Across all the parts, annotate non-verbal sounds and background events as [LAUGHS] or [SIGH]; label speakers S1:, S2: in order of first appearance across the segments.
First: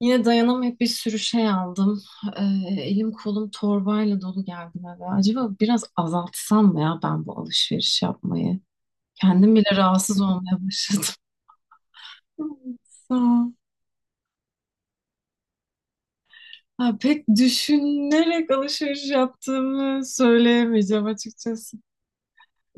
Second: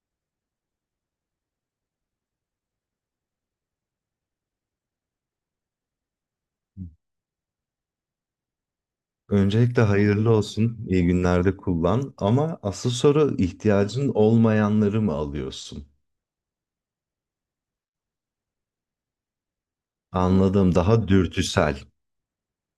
S1: Yine dayanamayıp bir sürü şey aldım. Ee, elim kolum torbayla dolu geldim eve. Acaba biraz azaltsam mı ya ben bu alışveriş yapmayı? Kendim bile
S2: Öncelikle
S1: rahatsız
S2: hayırlı
S1: olmaya
S2: olsun,
S1: başladım.
S2: iyi günlerde kullan. Ama
S1: [LAUGHS]
S2: asıl
S1: Sağ-
S2: soru
S1: ol.
S2: ihtiyacın olmayanları mı alıyorsun?
S1: Ha, pek düşünerek alışveriş yaptığımı
S2: Anladım,
S1: söyleyemeyeceğim
S2: daha
S1: açıkçası.
S2: dürtüsel.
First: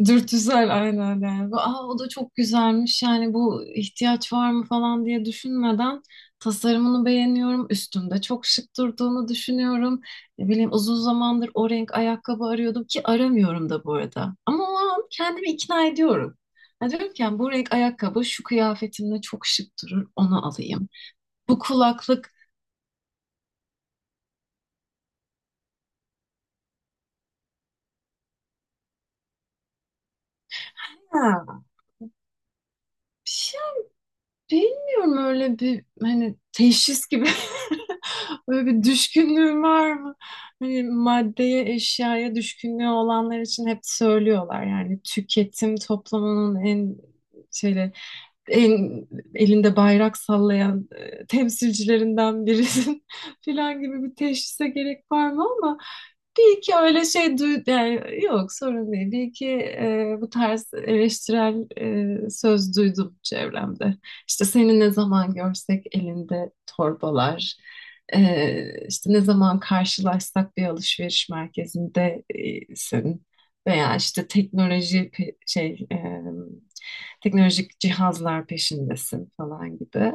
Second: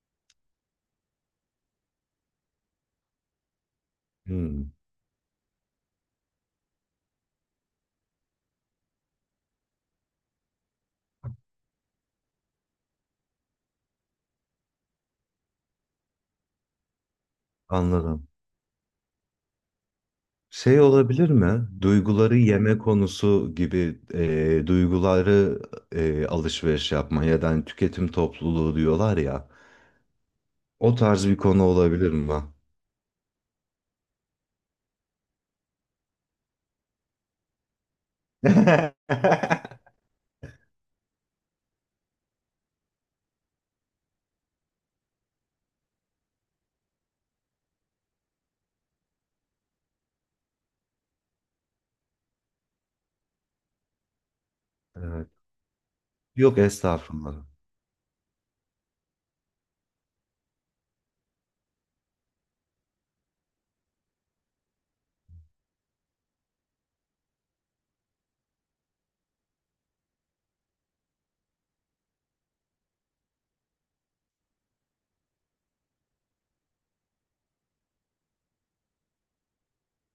S1: Dürtüsel aynen yani. Aa, o da çok güzelmiş yani bu ihtiyaç var mı
S2: Hmm,
S1: falan diye düşünmeden tasarımını beğeniyorum. Üstümde çok şık durduğunu düşünüyorum. Ne bileyim uzun zamandır o renk ayakkabı arıyordum, ki aramıyorum da bu arada. Ama o an kendimi ikna ediyorum. Ya diyorum ki yani bu renk ayakkabı
S2: anladım.
S1: şu kıyafetimle çok şık durur, onu
S2: Şey
S1: alayım.
S2: olabilir
S1: Bu
S2: mi?
S1: kulaklık.
S2: Duyguları yeme konusu gibi duyguları alışveriş yapma ya da hani tüketim topluluğu diyorlar ya. O tarz bir konu
S1: Ha,
S2: olabilir mi?
S1: bir şey. Bilmiyorum, öyle bir hani teşhis gibi, [LAUGHS] öyle bir düşkünlüğüm var
S2: [LAUGHS]
S1: mı? Hani maddeye, eşyaya düşkünlüğü olanlar için hep söylüyorlar, yani tüketim toplumunun en şeyle, el- elinde bayrak sallayan temsilcilerinden birisin [LAUGHS] filan gibi bir teşhise gerek
S2: Evet.
S1: var mı ama bir
S2: Yok
S1: iki öyle
S2: estağfurullah.
S1: şey duy, yani yok sorun değil. Bir iki bu tarz eleştirel söz duydum çevremde. İşte seni ne zaman görsek elinde torbalar, işte ne zaman karşılaşsak bir alışveriş merkezinde senin veya işte teknoloji teknolojik cihazlar peşindesin falan gibi.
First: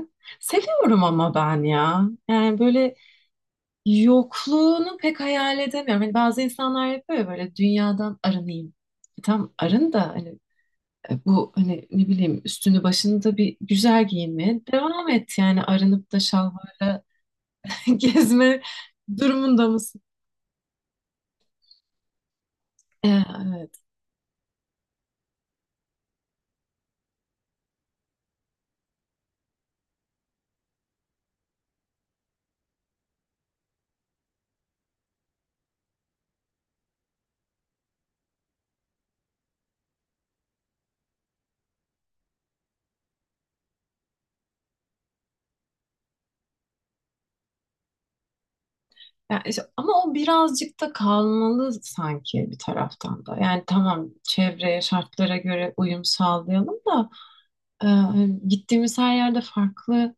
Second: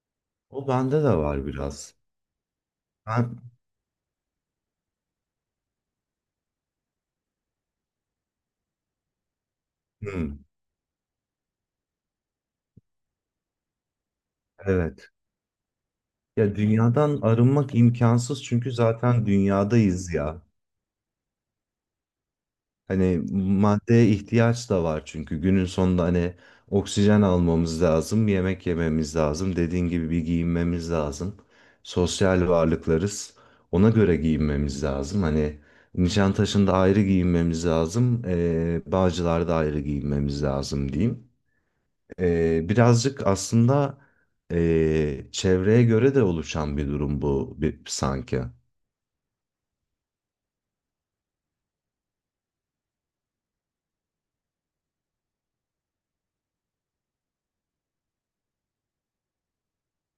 S2: O
S1: Seviyorum
S2: bende de
S1: ama
S2: var
S1: ben
S2: biraz.
S1: ya. Yani böyle
S2: Ben,
S1: yokluğunu pek hayal edemiyorum. Hani bazı insanlar yapıyor ya, böyle dünyadan arınayım. E, tam arın da hani
S2: Hmm,
S1: bu hani ne bileyim üstünü başını da bir güzel giyinmeye devam
S2: evet.
S1: et, yani arınıp da
S2: Ya
S1: şalvarla
S2: dünyadan arınmak
S1: [LAUGHS]
S2: imkansız
S1: gezme
S2: çünkü zaten
S1: durumunda mısın?
S2: dünyadayız ya. Hani
S1: Evet.
S2: maddeye ihtiyaç da var çünkü günün sonunda hani oksijen almamız lazım, yemek yememiz lazım, dediğin gibi bir giyinmemiz lazım. Sosyal varlıklarız. Ona göre giyinmemiz lazım. Hani Nişantaşı'nda ayrı giyinmemiz lazım, Bağcılar'da ayrı giyinmemiz lazım diyeyim. Birazcık aslında çevreye göre de oluşan bir durum bu bir, sanki.
S1: Ya ama o birazcık da kalmalı sanki bir taraftan da. Yani tamam, çevreye, şartlara göre uyum sağlayalım da hani gittiğimiz her yerde farklı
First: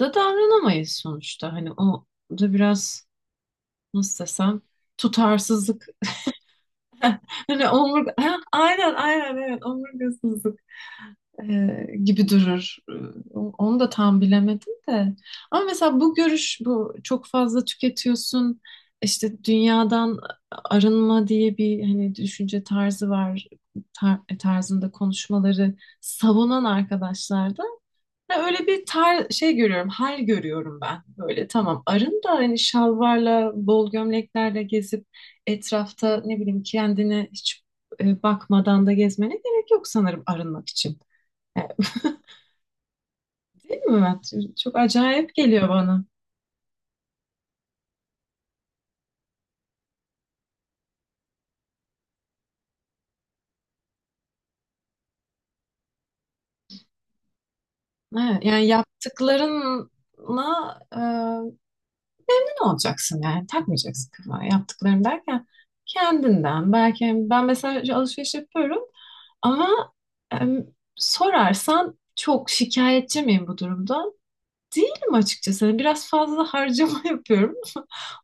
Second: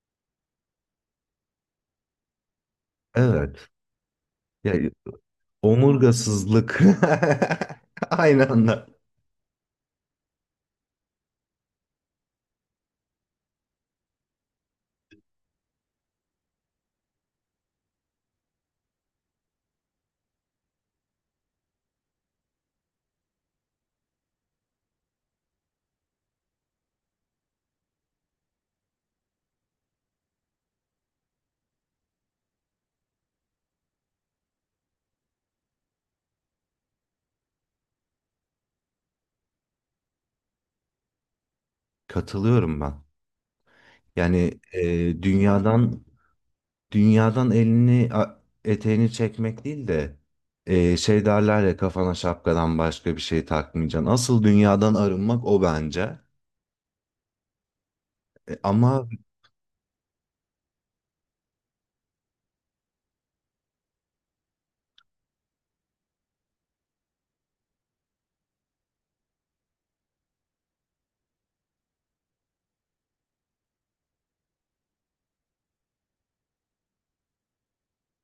S1: da davranamayız sonuçta. Hani o da biraz,
S2: Evet.
S1: nasıl desem,
S2: Ya,
S1: tutarsızlık.
S2: omurgasızlık.
S1: Hani
S2: [LAUGHS]
S1: omurga, ha,
S2: Aynı anda.
S1: aynen aynen, evet, omurgasızlık e, gibi durur. Onu da tam bilemedim de. Ama mesela bu görüş, bu çok fazla tüketiyorsun, işte dünyadan arınma diye bir hani düşünce tarzı var, tarzında konuşmaları savunan arkadaşlar da ya. Öyle bir tar şey görüyorum, hal görüyorum ben. Böyle tamam, arın da hani şalvarla, bol gömleklerle gezip etrafta ne bileyim kendine hiç bakmadan da gezmene gerek yok sanırım arınmak için. Yani, [LAUGHS]
S2: Katılıyorum ben.
S1: değil mi Mert?
S2: Yani
S1: Çok
S2: e,
S1: acayip geliyor bana.
S2: dünyadan dünyadan elini eteğini çekmek değil de şey derler ya kafana şapkadan başka bir şey takmayacaksın. Asıl dünyadan arınmak o bence.
S1: Evet,
S2: E,
S1: yani
S2: ama
S1: yaptıklarınla ne olacaksın yani takmayacaksın kafana yaptıklarım derken, kendinden belki. Yani ben mesela şu alışveriş yapıyorum. Ama em, sorarsan, çok şikayetçi miyim bu durumda? Değilim açıkçası. Hani biraz fazla harcama [LAUGHS] yapıyorum.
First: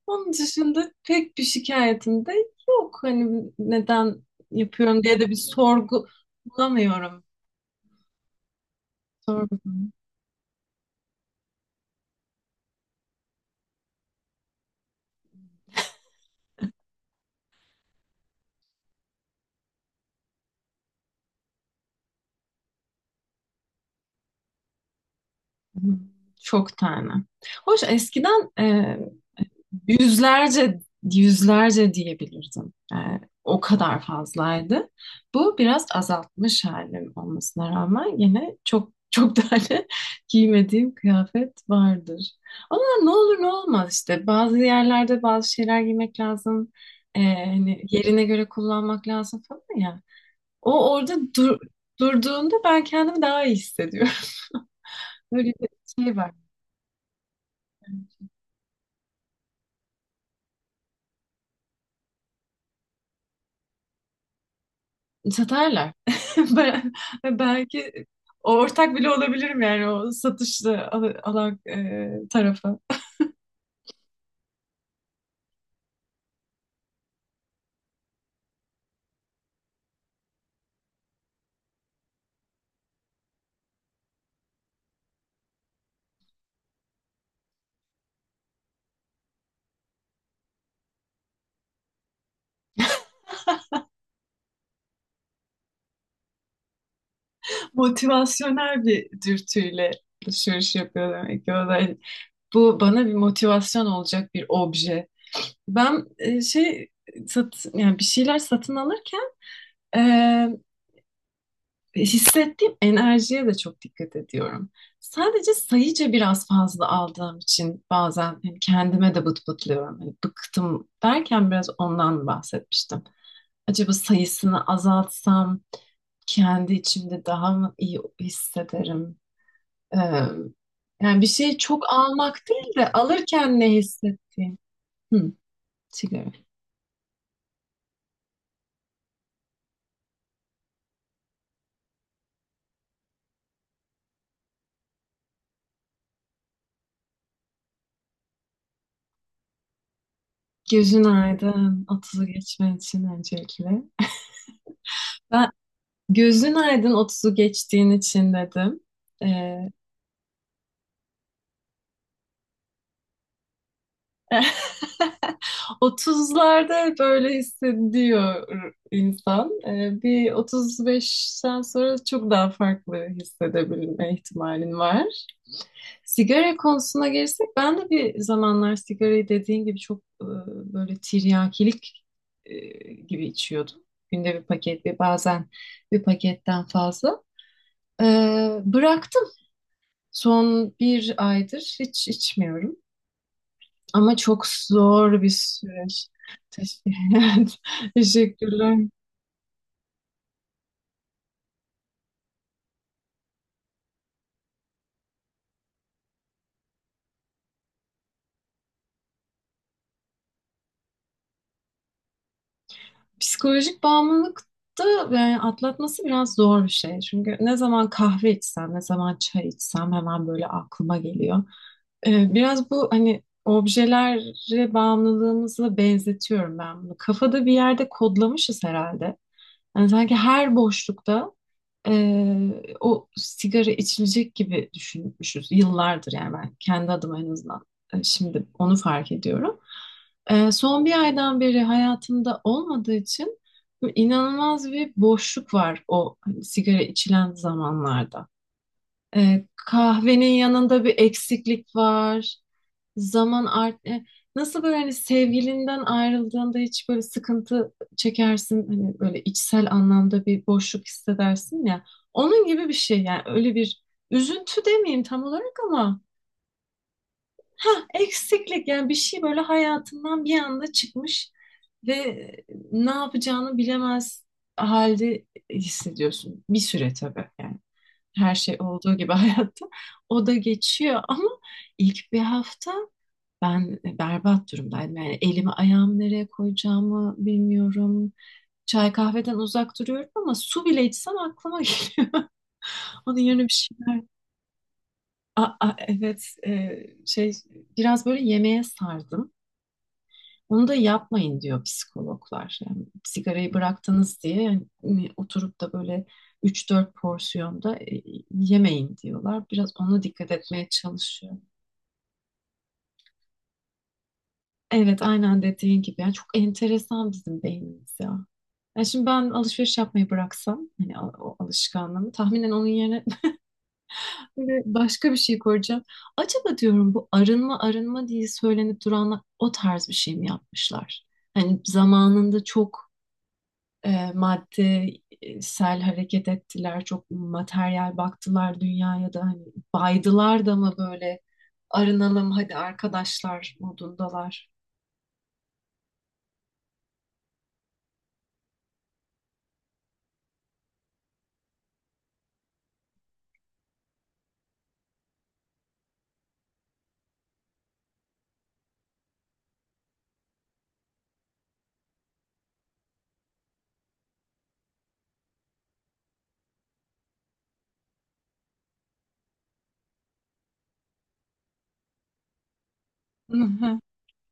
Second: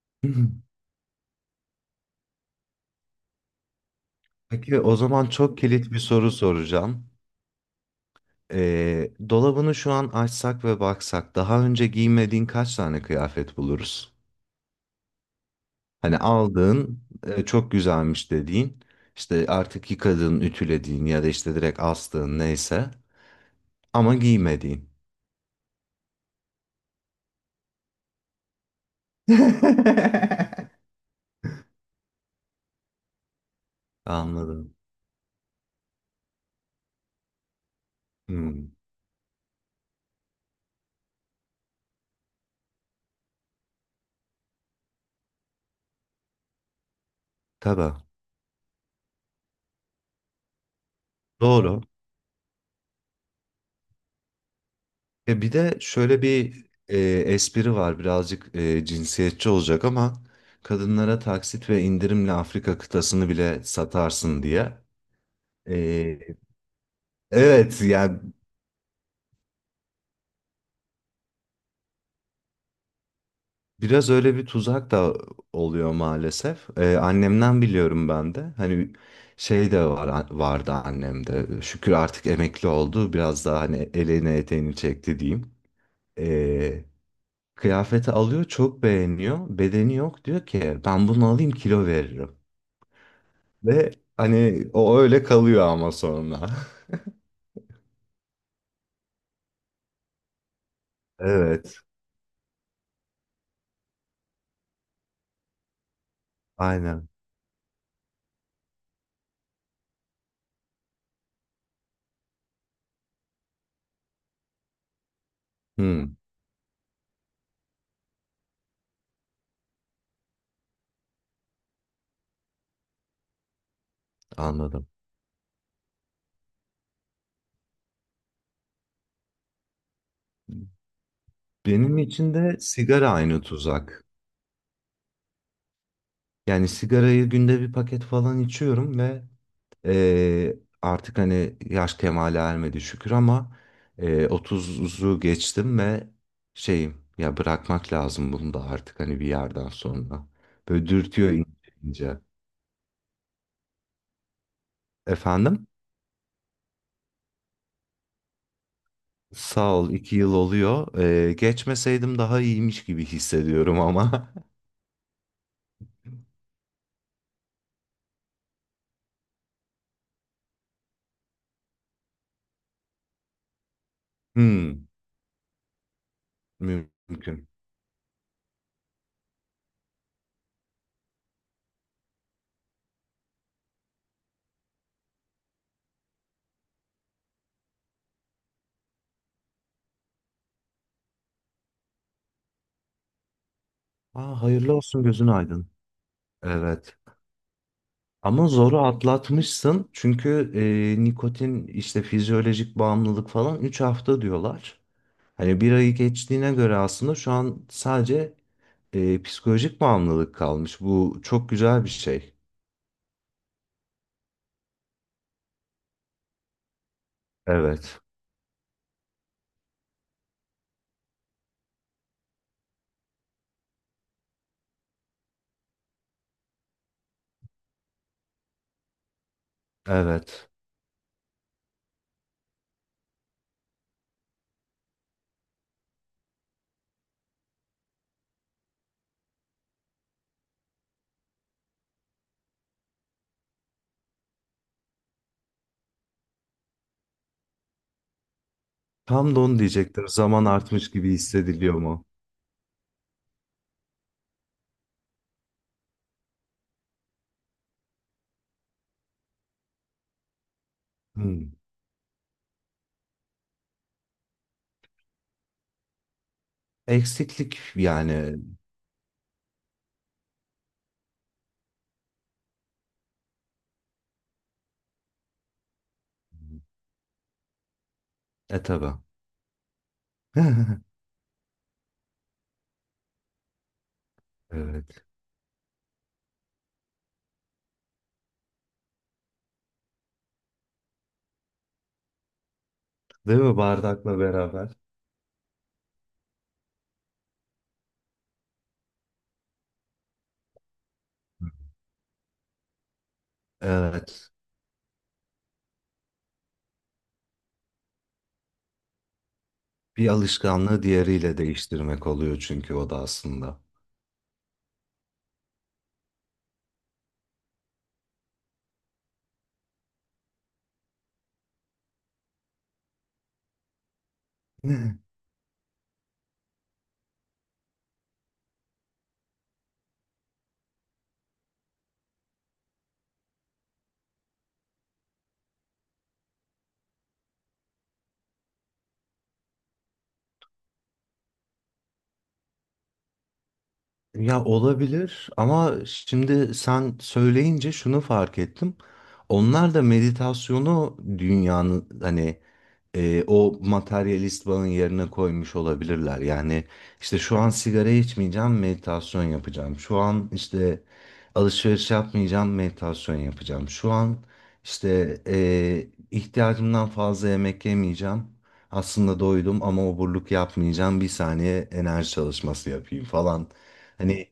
S1: Onun
S2: [LAUGHS] [CLEARS THROAT]
S1: dışında pek bir şikayetim de yok. Hani neden
S2: peki o
S1: yapıyorum diye
S2: zaman
S1: de bir
S2: çok kilit bir
S1: sorgu
S2: soru soracağım.
S1: bulamıyorum.
S2: E,
S1: Sorgu.
S2: dolabını şu an açsak ve baksak daha önce giymediğin kaç tane kıyafet buluruz? Hani aldığın çok güzelmiş dediğin işte artık yıkadığın, ütülediğin ya da işte direkt astığın neyse ama giymediğin.
S1: Çok tane. Hoş eskiden
S2: [LAUGHS]
S1: yüzlerce, yüzlerce diyebilirdim. O kadar
S2: Anladım.
S1: fazlaydı. Bu biraz azaltmış halim olmasına rağmen yine
S2: Hmm.
S1: çok çok [LAUGHS] tane giymediğim kıyafet vardır. Ama ne olur ne olmaz işte. Bazı yerlerde bazı şeyler giymek lazım. Hani
S2: Tabii.
S1: yerine göre kullanmak lazım falan ya. O orada
S2: Doğru.
S1: durduğunda ben kendimi daha iyi hissediyorum. [LAUGHS]
S2: E
S1: Böyle
S2: bir
S1: bir
S2: de
S1: şey
S2: şöyle
S1: var.
S2: bir espri var birazcık cinsiyetçi olacak ama kadınlara taksit ve indirimle Afrika kıtasını bile satarsın diye.
S1: Satarlar.
S2: E,
S1: [LAUGHS] Ben,
S2: evet
S1: belki
S2: yani
S1: ortak bile olabilirim yani o satışlı alan tarafı.
S2: biraz öyle bir tuzak da oluyor maalesef. Annemden biliyorum ben de. Hani şey de var, vardı annemde. Şükür artık emekli oldu. Biraz daha hani elini eteğini çekti diyeyim. Ee, Kıyafeti alıyor, çok beğeniyor. Bedeni yok diyor ki ben bunu alayım kilo veririm. Ve hani o öyle kalıyor ama sonra. [LAUGHS]
S1: Motivasyonel bir dürtüyle alışveriş yapıyor demek ki o da.
S2: Evet,
S1: Hani bu bana bir motivasyon olacak bir obje. Ben
S2: aynen.
S1: yani bir şeyler satın alırken hissettiğim enerjiye de çok dikkat ediyorum. Sadece sayıca
S2: Hmm,
S1: biraz fazla aldığım için bazen hani kendime de bıtlıyorum. Hani bıktım derken biraz ondan bahsetmiştim. Acaba sayısını
S2: anladım.
S1: azaltsam kendi içimde daha mı iyi hissederim? Ee, Yani bir şeyi çok
S2: Benim için
S1: almak
S2: de
S1: değil de
S2: sigara aynı
S1: alırken ne
S2: tuzak.
S1: hissettiğim. Hı, sigara.
S2: Yani sigarayı günde bir paket falan içiyorum ve artık hani yaş kemale ermedi şükür ama 30'u geçtim ve şeyim ya bırakmak lazım bunu da artık hani bir yerden sonra. Böyle
S1: Gözün
S2: dürtüyor ince
S1: aydın,
S2: ince.
S1: 30'u geçmen için öncelikle. Ben,
S2: Efendim?
S1: gözün aydın 30'u geçtiğin için dedim. Ee,
S2: Sağ ol iki yıl oluyor. Geçmeseydim daha iyiymiş gibi hissediyorum ama. [LAUGHS]
S1: [LAUGHS] 30'larda böyle hissediyor insan. Bir 35'ten sonra çok daha farklı hissedebilme ihtimalin
S2: Hmm,
S1: var. Sigara konusuna gelirsek,
S2: mümkün.
S1: ben de bir zamanlar sigarayı dediğin gibi çok böyle tiryakilik e, gibi içiyordum. Günde bir paket, ve bazen bir paketten fazla. Bıraktım. Son bir aydır hiç içmiyorum. Ama
S2: Aa,
S1: çok
S2: hayırlı olsun
S1: zor
S2: gözün
S1: bir
S2: aydın.
S1: süreç. Teşekkür-
S2: Evet.
S1: [LAUGHS] Evet,
S2: Ama
S1: teşekkürler.
S2: zoru atlatmışsın çünkü nikotin işte fizyolojik bağımlılık falan 3 hafta diyorlar. Hani bir ayı geçtiğine göre aslında şu an sadece psikolojik bağımlılık kalmış. Bu çok güzel bir şey.
S1: Psikolojik bağımlılık da yani atlatması biraz zor bir şey. Çünkü ne zaman
S2: Evet,
S1: kahve içsem, ne zaman çay içsem hemen böyle aklıma geliyor. Biraz bu hani objelere bağımlılığımızla benzetiyorum ben bunu. Kafada bir yerde kodlamışız herhalde. Yani sanki
S2: evet.
S1: her boşlukta o sigara içilecek gibi düşünmüşüz yıllardır, yani ben kendi adıma en azından şimdi onu fark ediyorum. Son bir aydan beri hayatımda olmadığı için böyle inanılmaz bir boşluk var, o hani sigara içilen zamanlarda.
S2: Tam da onu diyecektim.
S1: Kahvenin
S2: Zaman
S1: yanında
S2: artmış
S1: bir
S2: gibi hissediliyor
S1: eksiklik
S2: mu?
S1: var. Zaman art e, nasıl böyle, hani sevgilinden ayrıldığında hiç böyle sıkıntı çekersin, hani böyle içsel anlamda bir boşluk
S2: Hmm.
S1: hissedersin ya, onun gibi bir şey. Yani öyle bir üzüntü demeyeyim tam olarak ama,
S2: Eksiklik
S1: ha,
S2: yani.
S1: eksiklik yani. Bir şey böyle hayatından bir anda çıkmış ve ne yapacağını bilemez halde hissediyorsun bir süre, tabii yani, her şey
S2: E tabii.
S1: olduğu gibi [LAUGHS] hayatta o da
S2: [LAUGHS]
S1: geçiyor ama, ilk bir hafta ben berbat durumdaydım.
S2: Evet.
S1: Yani elimi ayağımı nereye koyacağımı bilmiyorum. Çay kahveden uzak duruyorum ama su bile içsem aklıma [LAUGHS] geliyor. Onun
S2: Değil
S1: yerine bir
S2: mi
S1: şeyler.
S2: bardakla beraber?
S1: Aa, aa, evet, şey, biraz böyle yemeğe sardım. Onu da yapmayın diyor psikologlar. Yani sigarayı bıraktınız
S2: Evet.
S1: diye yani hani oturup da böyle üç dört porsiyonda yemeyin diyorlar. Biraz ona
S2: Bir
S1: dikkat etmeye
S2: alışkanlığı diğeriyle
S1: çalışıyorum.
S2: değiştirmek oluyor çünkü o da aslında.
S1: Evet, aynen dediğin gibi. Yani çok enteresan bizim beynimiz ya. Yani şimdi ben alışveriş yapmayı bıraksam, hani o alışkanlığımı tahminen onun yerine [LAUGHS] böyle başka
S2: [LAUGHS]
S1: bir şey koyacağım. Acaba diyorum bu arınma arınma diye söylenip duranlar o tarz bir şey mi yapmışlar? Hani zamanında çok maddesel hareket ettiler, çok materyal baktılar dünyaya da, hani baydılar da mı böyle, arınalım hadi arkadaşlar
S2: Ya
S1: modundalar.
S2: olabilir ama şimdi sen söyleyince şunu fark ettim. Onlar da meditasyonu dünyanın hani o materyalist bağın yerine koymuş olabilirler. Yani işte şu an sigara içmeyeceğim, meditasyon yapacağım. Şu an işte alışveriş yapmayacağım, meditasyon yapacağım. Şu an işte ihtiyacımdan fazla yemek yemeyeceğim. Aslında doydum ama oburluk yapmayacağım. Bir saniye enerji çalışması yapayım falan.
S1: [LAUGHS]
S2: Hani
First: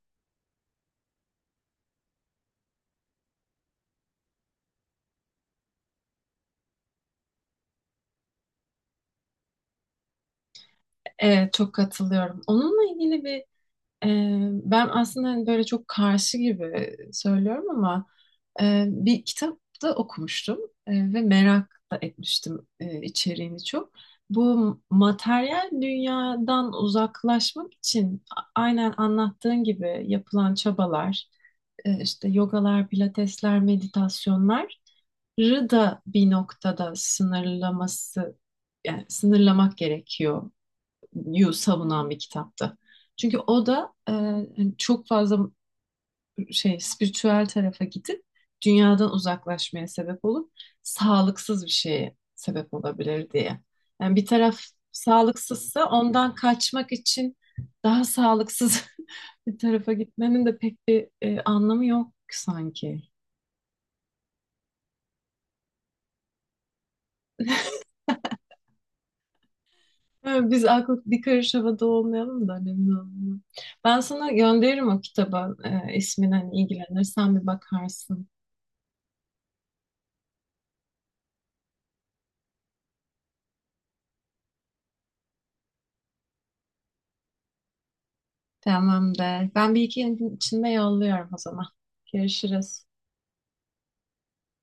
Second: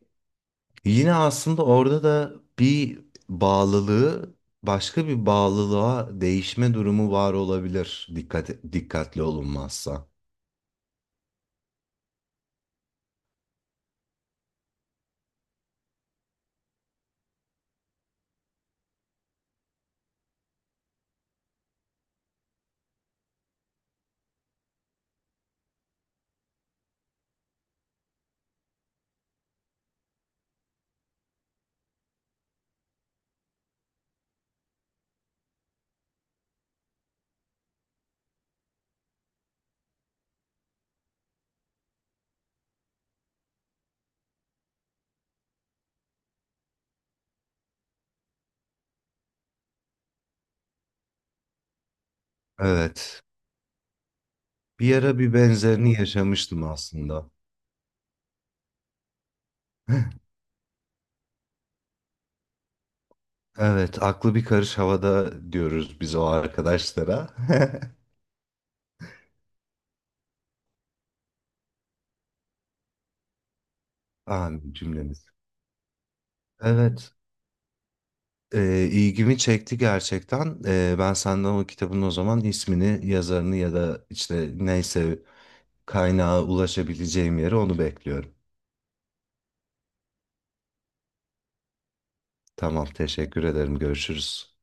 S2: yine aslında orada da bir bağlılığı başka bir bağlılığa değişme durumu var olabilir dikkatli olunmazsa.
S1: Evet, çok katılıyorum. Onunla ilgili bir e, ben aslında hani böyle çok karşı gibi söylüyorum ama bir kitapta okumuştum ve merak da etmiştim içeriğini çok. Bu materyal dünyadan uzaklaşmak için aynen anlattığın gibi yapılan çabalar, işte yogalar, pilatesler, meditasyonları da bir noktada sınırlaması, yani sınırlamak gerekiyor yu savunan bir kitaptı. Çünkü o da hani çok fazla şey spiritüel tarafa gidip dünyadan uzaklaşmaya sebep olup sağlıksız bir şeye sebep
S2: Evet.
S1: olabilir diye. Yani bir taraf
S2: Bir ara bir
S1: sağlıksızsa
S2: benzerini
S1: ondan
S2: yaşamıştım
S1: kaçmak
S2: aslında.
S1: için daha sağlıksız [LAUGHS] bir tarafa gitmenin de pek bir anlamı yok sanki.
S2: Evet, aklı bir karış havada diyoruz biz o arkadaşlara.
S1: [LAUGHS] Biz aklı bir karış havada olmayalım da önemli olmuyor. Ben sana
S2: [LAUGHS] Amin
S1: gönderirim o
S2: cümlemiz.
S1: kitabı ismini, hani
S2: Evet,
S1: ilgilenirsen bir bakarsın.
S2: ilgimi çekti gerçekten. E, ben senden o kitabın o zaman ismini, yazarını ya da işte neyse kaynağa ulaşabileceğim yeri onu bekliyorum.
S1: Tamamdır. Ben bir iki gün içinde yolluyorum o zaman. Görüşürüz.
S2: Tamam, teşekkür ederim. Görüşürüz.